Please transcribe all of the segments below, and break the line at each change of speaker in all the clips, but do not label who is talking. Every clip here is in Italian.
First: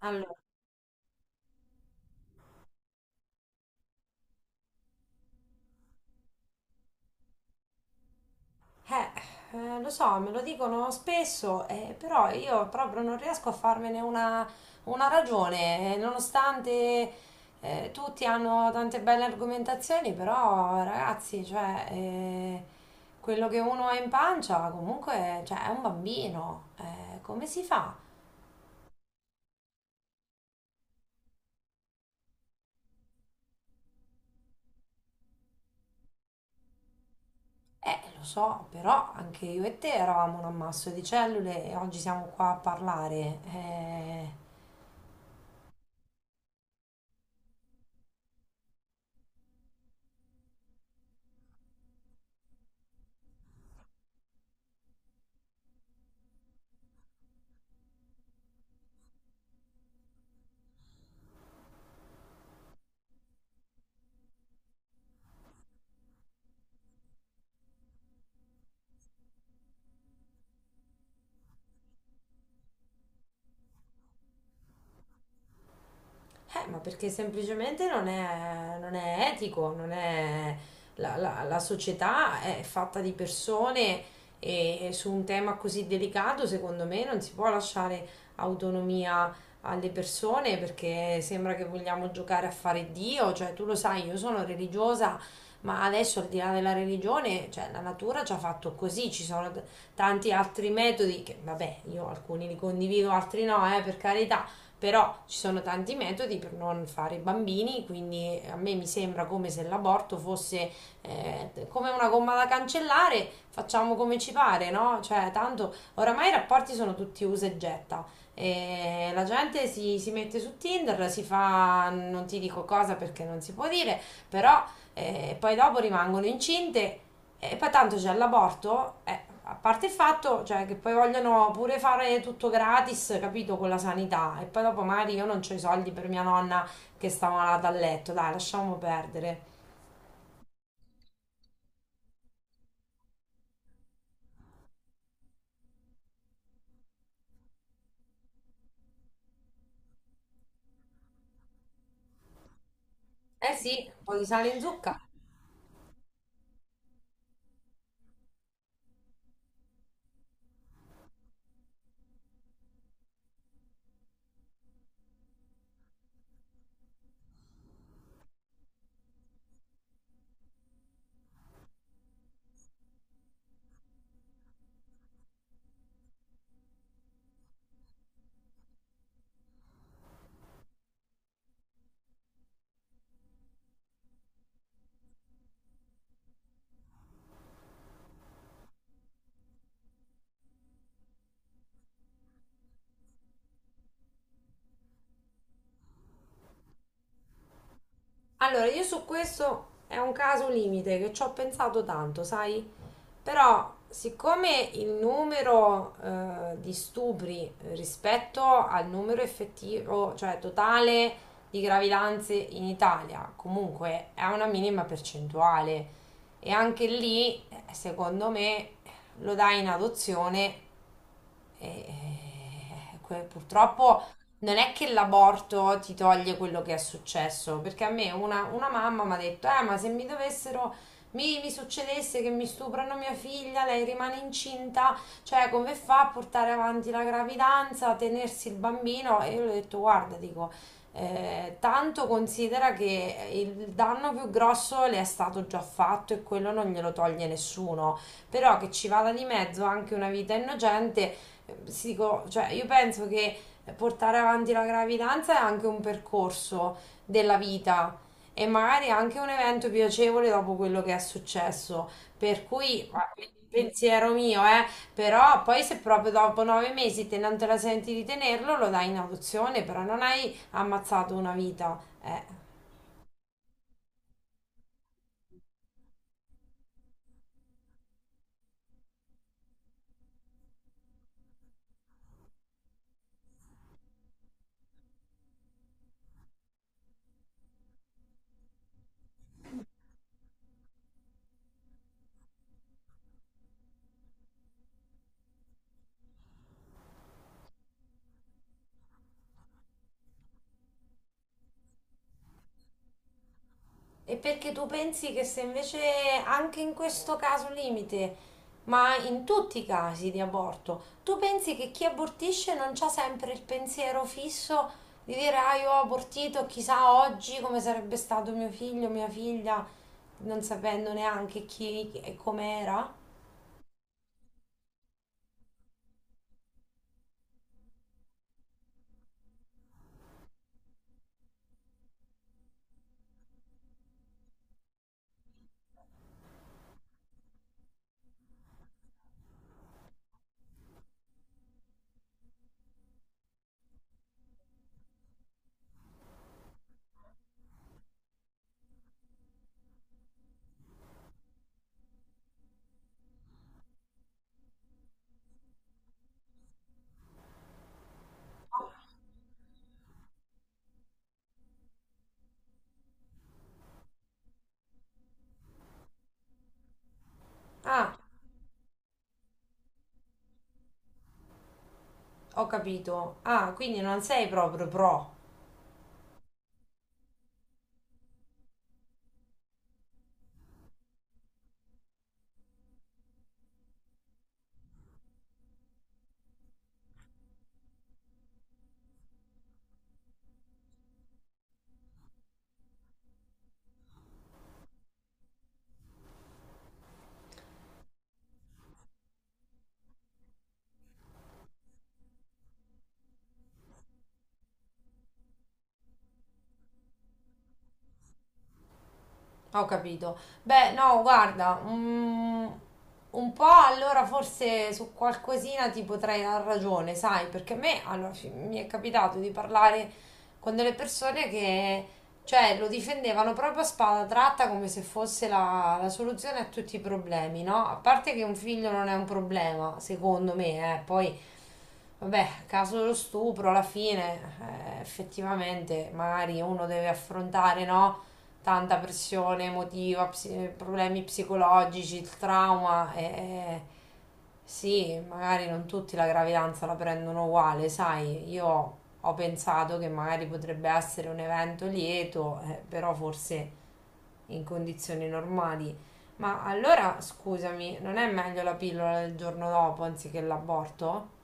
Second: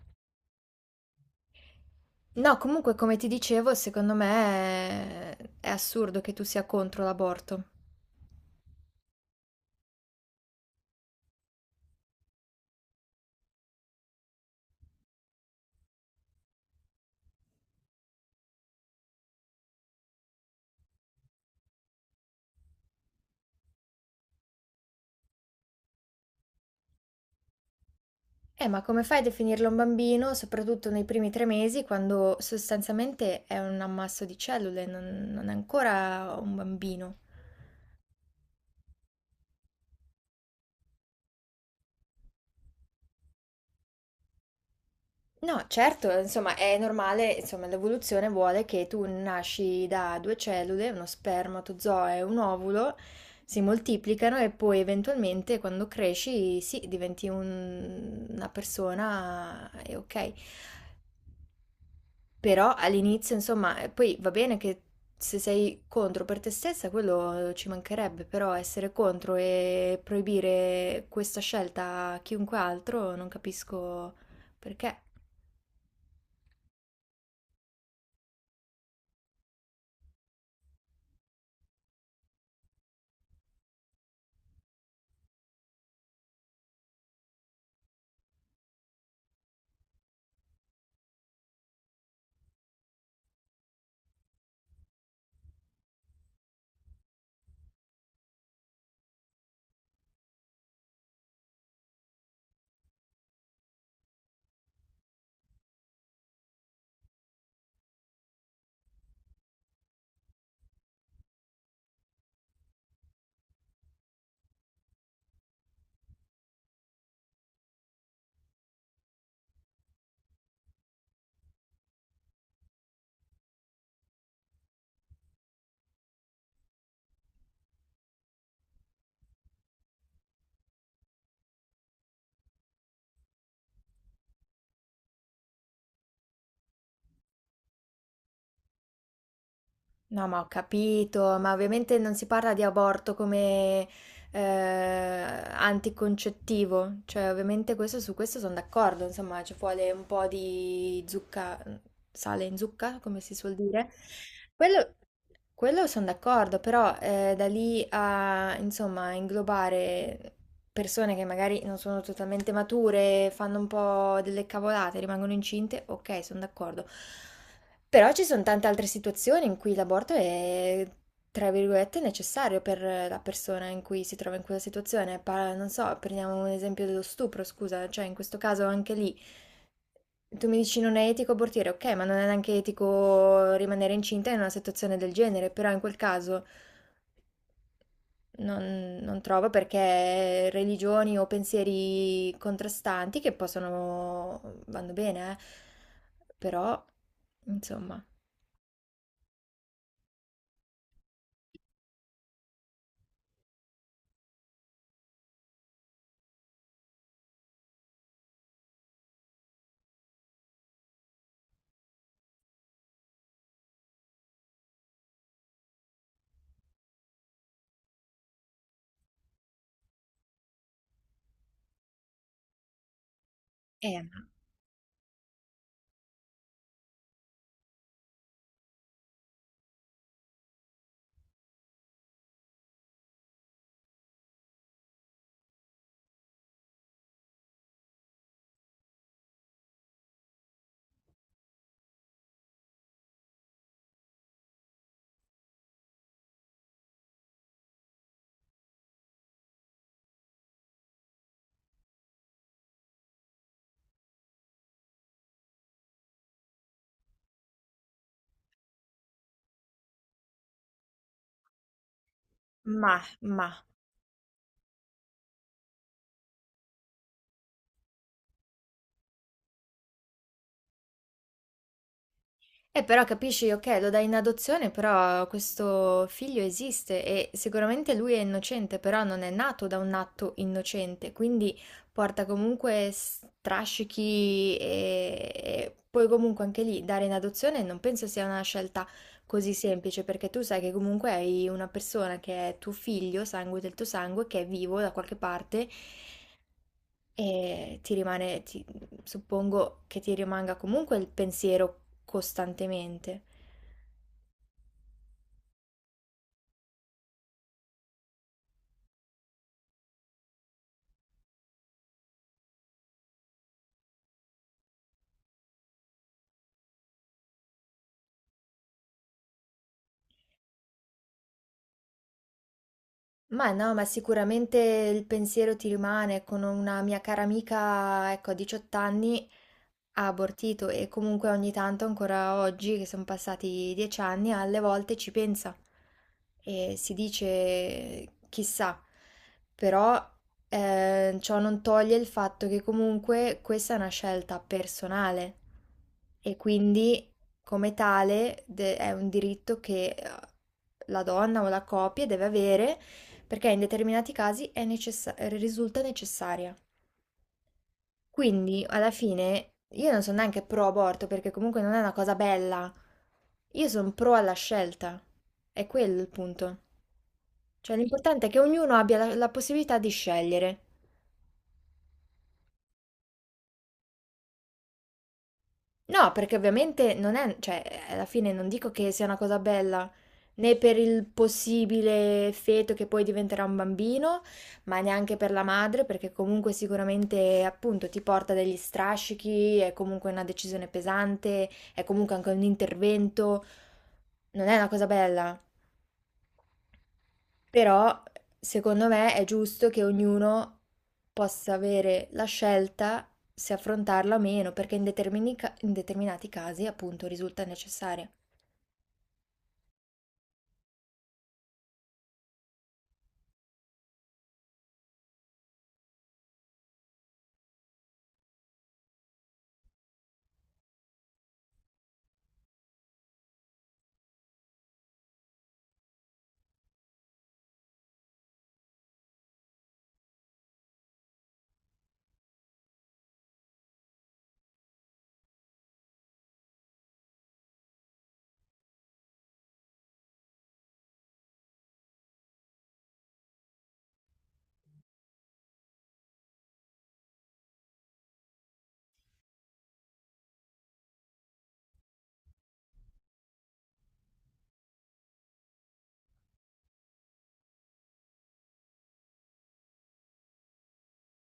Allora,
No, comunque, come ti dicevo, secondo me è assurdo che tu sia contro l'aborto.
eh, lo so, me lo dicono spesso, però io proprio non riesco a farmene una ragione, nonostante tutti hanno tante belle argomentazioni, però ragazzi, cioè, quello che uno ha in pancia comunque, cioè, è un bambino, come si fa?
Ma come fai a definirlo un bambino, soprattutto nei primi tre mesi, quando sostanzialmente è un ammasso di cellule, non è ancora un bambino?
Lo so, però anche io e te eravamo un ammasso di cellule e oggi siamo qua a parlare.
No, certo, insomma, è normale, insomma, l'evoluzione vuole che tu nasci da due cellule, uno spermatozoo e un ovulo, si moltiplicano e poi eventualmente quando cresci, sì, diventi una persona e ok. Però all'inizio, insomma, poi va bene che, se sei contro per te stessa, quello ci mancherebbe, però essere contro e proibire questa scelta a chiunque altro, non capisco perché.
Ma perché semplicemente non è etico, non è, la, la- la società è fatta di persone e su un tema così delicato, secondo me, non si può lasciare autonomia alle persone perché sembra che vogliamo giocare a fare Dio. Cioè, tu lo sai, io sono religiosa, ma adesso al di là della religione, cioè la natura ci ha fatto così, ci sono tanti altri metodi che, vabbè, io alcuni li condivido, altri no, per carità, però ci sono tanti metodi per non fare bambini, quindi a me mi sembra come se l'aborto fosse come una gomma da cancellare, facciamo come ci pare, no? Cioè, tanto oramai i rapporti sono tutti usa e getta. E la gente si mette su Tinder, si fa non ti dico cosa perché non si può dire, però poi dopo rimangono incinte e poi tanto c'è l'aborto, a parte il fatto, cioè, che poi vogliono pure fare tutto gratis, capito, con la sanità. E poi dopo magari io non ho i soldi per mia nonna che sta malata a letto. Dai, lasciamo perdere.
No, ma ho capito, ma ovviamente non si parla di aborto come anticoncettivo, cioè ovviamente questo, su questo sono d'accordo, insomma ci vuole un po' di zucca, sale in zucca, come si suol
Eh sì,
dire.
un po' di sale in
Quello,
zucca.
quello sono d'accordo, però da lì a insomma inglobare persone che magari non sono totalmente mature, fanno un po' delle cavolate, rimangono incinte, ok, sono d'accordo. Però ci sono tante altre situazioni in cui l'aborto è, tra virgolette, necessario per la persona in cui si trova in quella situazione. Non so, prendiamo un esempio dello stupro, scusa, cioè in questo caso anche lì. Tu mi dici non è etico abortire, ok, ma non è neanche etico rimanere incinta in una situazione del genere, però in quel caso non trovo perché religioni o pensieri contrastanti che possono, vanno bene, però insomma.
Allora, io su questo è un caso limite che ci ho pensato tanto, sai? Però, siccome il numero di stupri rispetto al numero effettivo, cioè totale di gravidanze in Italia, comunque è una minima percentuale. E anche lì, secondo me, lo dai in adozione e
Eh,
purtroppo non è che l'aborto ti toglie quello che è successo, perché a me una mamma mi ha detto, ma se mi succedesse che mi stuprano mia figlia, lei rimane incinta, cioè come fa a portare avanti la gravidanza, a tenersi il bambino? E io le ho detto, guarda, dico, tanto considera che il danno più grosso le è stato già fatto e quello non glielo toglie nessuno, però che ci vada di mezzo anche una vita innocente, si dico, cioè, io penso che portare avanti la gravidanza è anche un percorso della vita, e magari anche un evento piacevole dopo quello che è successo. Per cui,
Mah,
ma,
mah.
pensiero mio, però poi se proprio dopo nove mesi te non te la senti di tenerlo, lo dai in adozione, però non hai ammazzato una vita. Eh,
Però capisci, ok, lo dai in adozione, però questo figlio esiste e sicuramente lui è innocente, però non è nato da un atto innocente, quindi porta comunque strascichi e poi comunque anche lì dare in adozione non penso sia una scelta così semplice, perché tu sai che comunque hai una persona che è tuo figlio, sangue del tuo sangue, che è vivo da qualche parte. E ti rimane, suppongo che ti rimanga comunque il pensiero costantemente.
E perché tu pensi che se invece anche in questo caso limite, ma in tutti i casi di aborto, tu pensi che chi abortisce non c'ha sempre il pensiero fisso di dire ah io ho abortito, chissà oggi come sarebbe stato mio figlio, mia figlia, non sapendo neanche chi e com'era?
Ma no, ma sicuramente il pensiero ti rimane. Con una mia cara amica, ecco, a 18 anni ha abortito e comunque ogni tanto, ancora oggi, che sono passati 10 anni, alle volte ci pensa e si dice chissà, però ciò non toglie il fatto che comunque questa è una scelta personale e quindi come tale è un diritto che la donna o la coppia deve avere, perché in determinati casi è risulta necessaria. Quindi, alla fine, io non sono neanche pro aborto, perché comunque non è una cosa bella. Io sono pro alla scelta. È quello il punto. Cioè,
Ah,
l'importante è che ognuno abbia la possibilità di scegliere.
ho capito. Ah, quindi non sei proprio pro.
No, perché ovviamente non è, cioè, alla fine non dico che sia una cosa bella, né per il possibile feto che poi diventerà un bambino, ma neanche per la madre, perché comunque sicuramente appunto ti porta degli strascichi, è comunque una decisione pesante, è comunque anche un intervento, non è una cosa bella. Però secondo me è giusto che ognuno possa avere la scelta se affrontarla o meno, perché in in determinati casi appunto risulta necessaria.
Ho capito. Beh, no, guarda, un po' allora forse su qualcosina ti potrei dar ragione, sai, perché a me allora, mi è capitato di parlare con delle persone che, cioè, lo difendevano proprio a spada tratta come se fosse la soluzione a tutti i problemi, no? A parte che un figlio non è un problema, secondo me, eh. Vabbè, caso dello stupro, alla fine, effettivamente, magari uno deve affrontare, no? Tanta pressione emotiva, problemi psicologici, il trauma. E, sì, magari non tutti la gravidanza la prendono uguale, sai, io ho pensato che magari potrebbe essere un evento lieto, però forse in condizioni normali. Ma allora, scusami, non è meglio la pillola del giorno dopo anziché l'aborto?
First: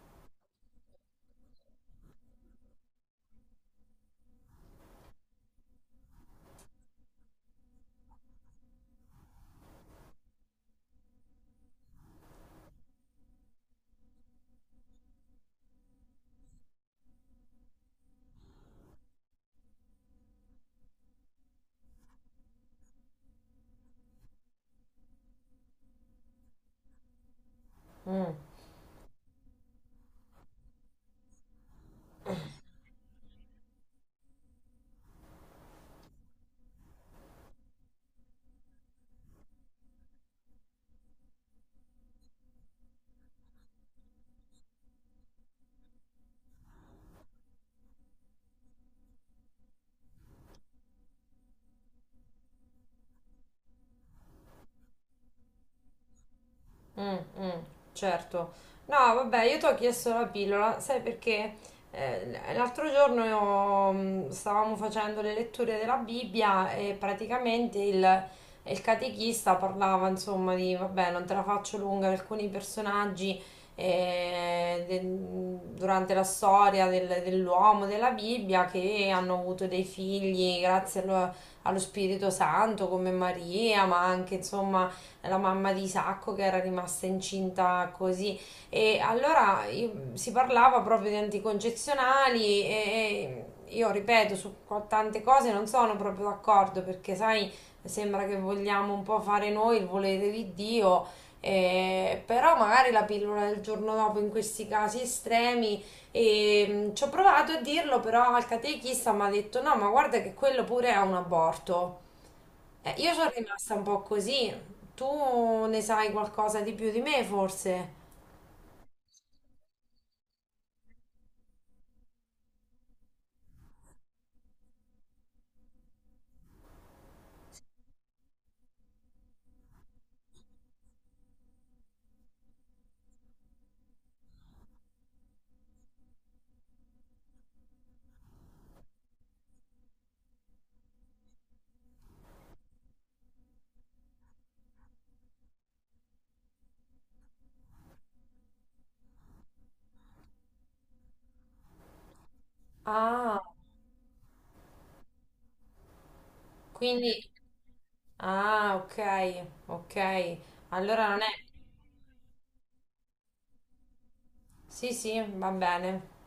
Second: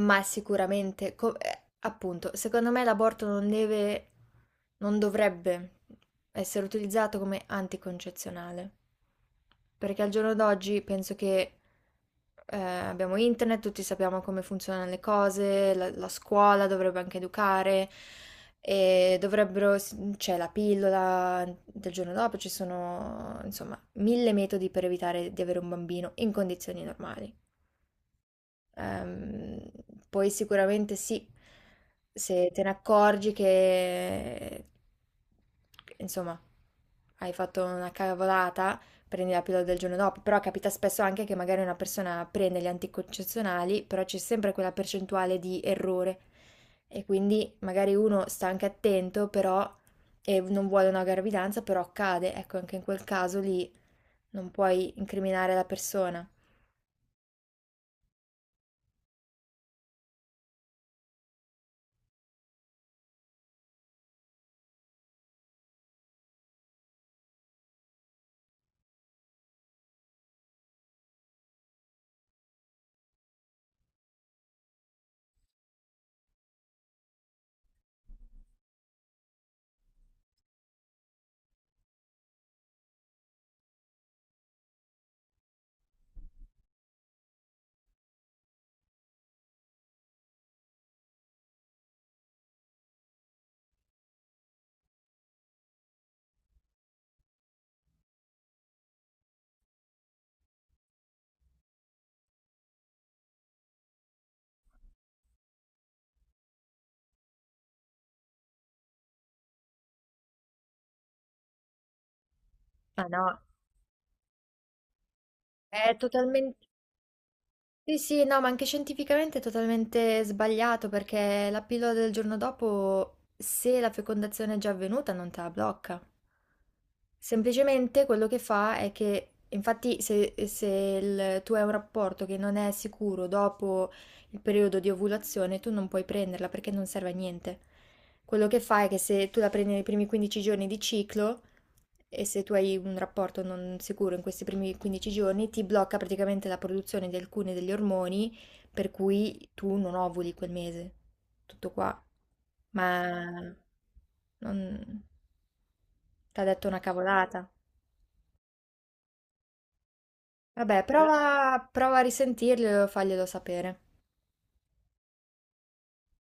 Ma sicuramente, appunto, secondo me l'aborto non dovrebbe essere utilizzato come anticoncezionale, perché al giorno d'oggi penso che, abbiamo internet, tutti sappiamo come funzionano le cose, la scuola dovrebbe anche educare e dovrebbero, c'è la pillola del giorno dopo, ci sono insomma mille metodi per evitare di avere un bambino in condizioni normali.
Mm.
Ehm, Poi sicuramente sì, se te ne accorgi che, insomma, hai fatto una cavolata, prendi la pillola del giorno dopo, però capita spesso anche che magari una persona prende gli anticoncezionali, però c'è sempre quella percentuale di errore e quindi magari uno sta anche attento, però e non vuole una gravidanza, però cade, ecco, anche in quel caso lì non puoi incriminare la persona.
Mm, mm, certo. No, vabbè, io ti ho chiesto la pillola, sai perché l'altro giorno io, stavamo facendo le letture della Bibbia e praticamente il catechista parlava, insomma, di, vabbè, non te la faccio lunga, alcuni personaggi eh, de- durante la storia dell'uomo, della Bibbia, che hanno avuto dei figli grazie allo Spirito Santo, come Maria, ma anche, insomma, la mamma di Isacco che era rimasta incinta così. E allora si parlava proprio di anticoncezionali e io ripeto, su tante cose non sono proprio d'accordo, perché sai, sembra che vogliamo un po' fare noi il volere di Dio, però magari la pillola del giorno dopo in questi casi estremi. E, ci ho provato a dirlo, però al catechista mi ha detto no, ma guarda che quello pure è un aborto,
Ah
io sono
no,
rimasta un po' così. Tu ne
è
sai qualcosa
totalmente...
di più di me, forse?
Sì, sì, no, ma anche scientificamente è totalmente sbagliato, perché la pillola del giorno dopo, se la fecondazione è già avvenuta, non te la blocca. Semplicemente quello che fa è che, infatti, se, tu hai un rapporto che non è sicuro dopo il periodo di ovulazione, tu non puoi prenderla perché non serve a niente. Quello che fa è che se tu la prendi nei primi 15 giorni di ciclo, e se tu hai un rapporto non sicuro in questi primi 15 giorni, ti blocca praticamente la produzione di alcuni degli ormoni, per cui tu non ovuli quel mese. Tutto qua.
Ah,
Ma non... T'ha detto una
quindi.
cavolata.
Ah, ok, ok.
Vabbè, eh,
Allora non è.
prova a risentirglielo e faglielo sapere.
Sì, sì, va bene.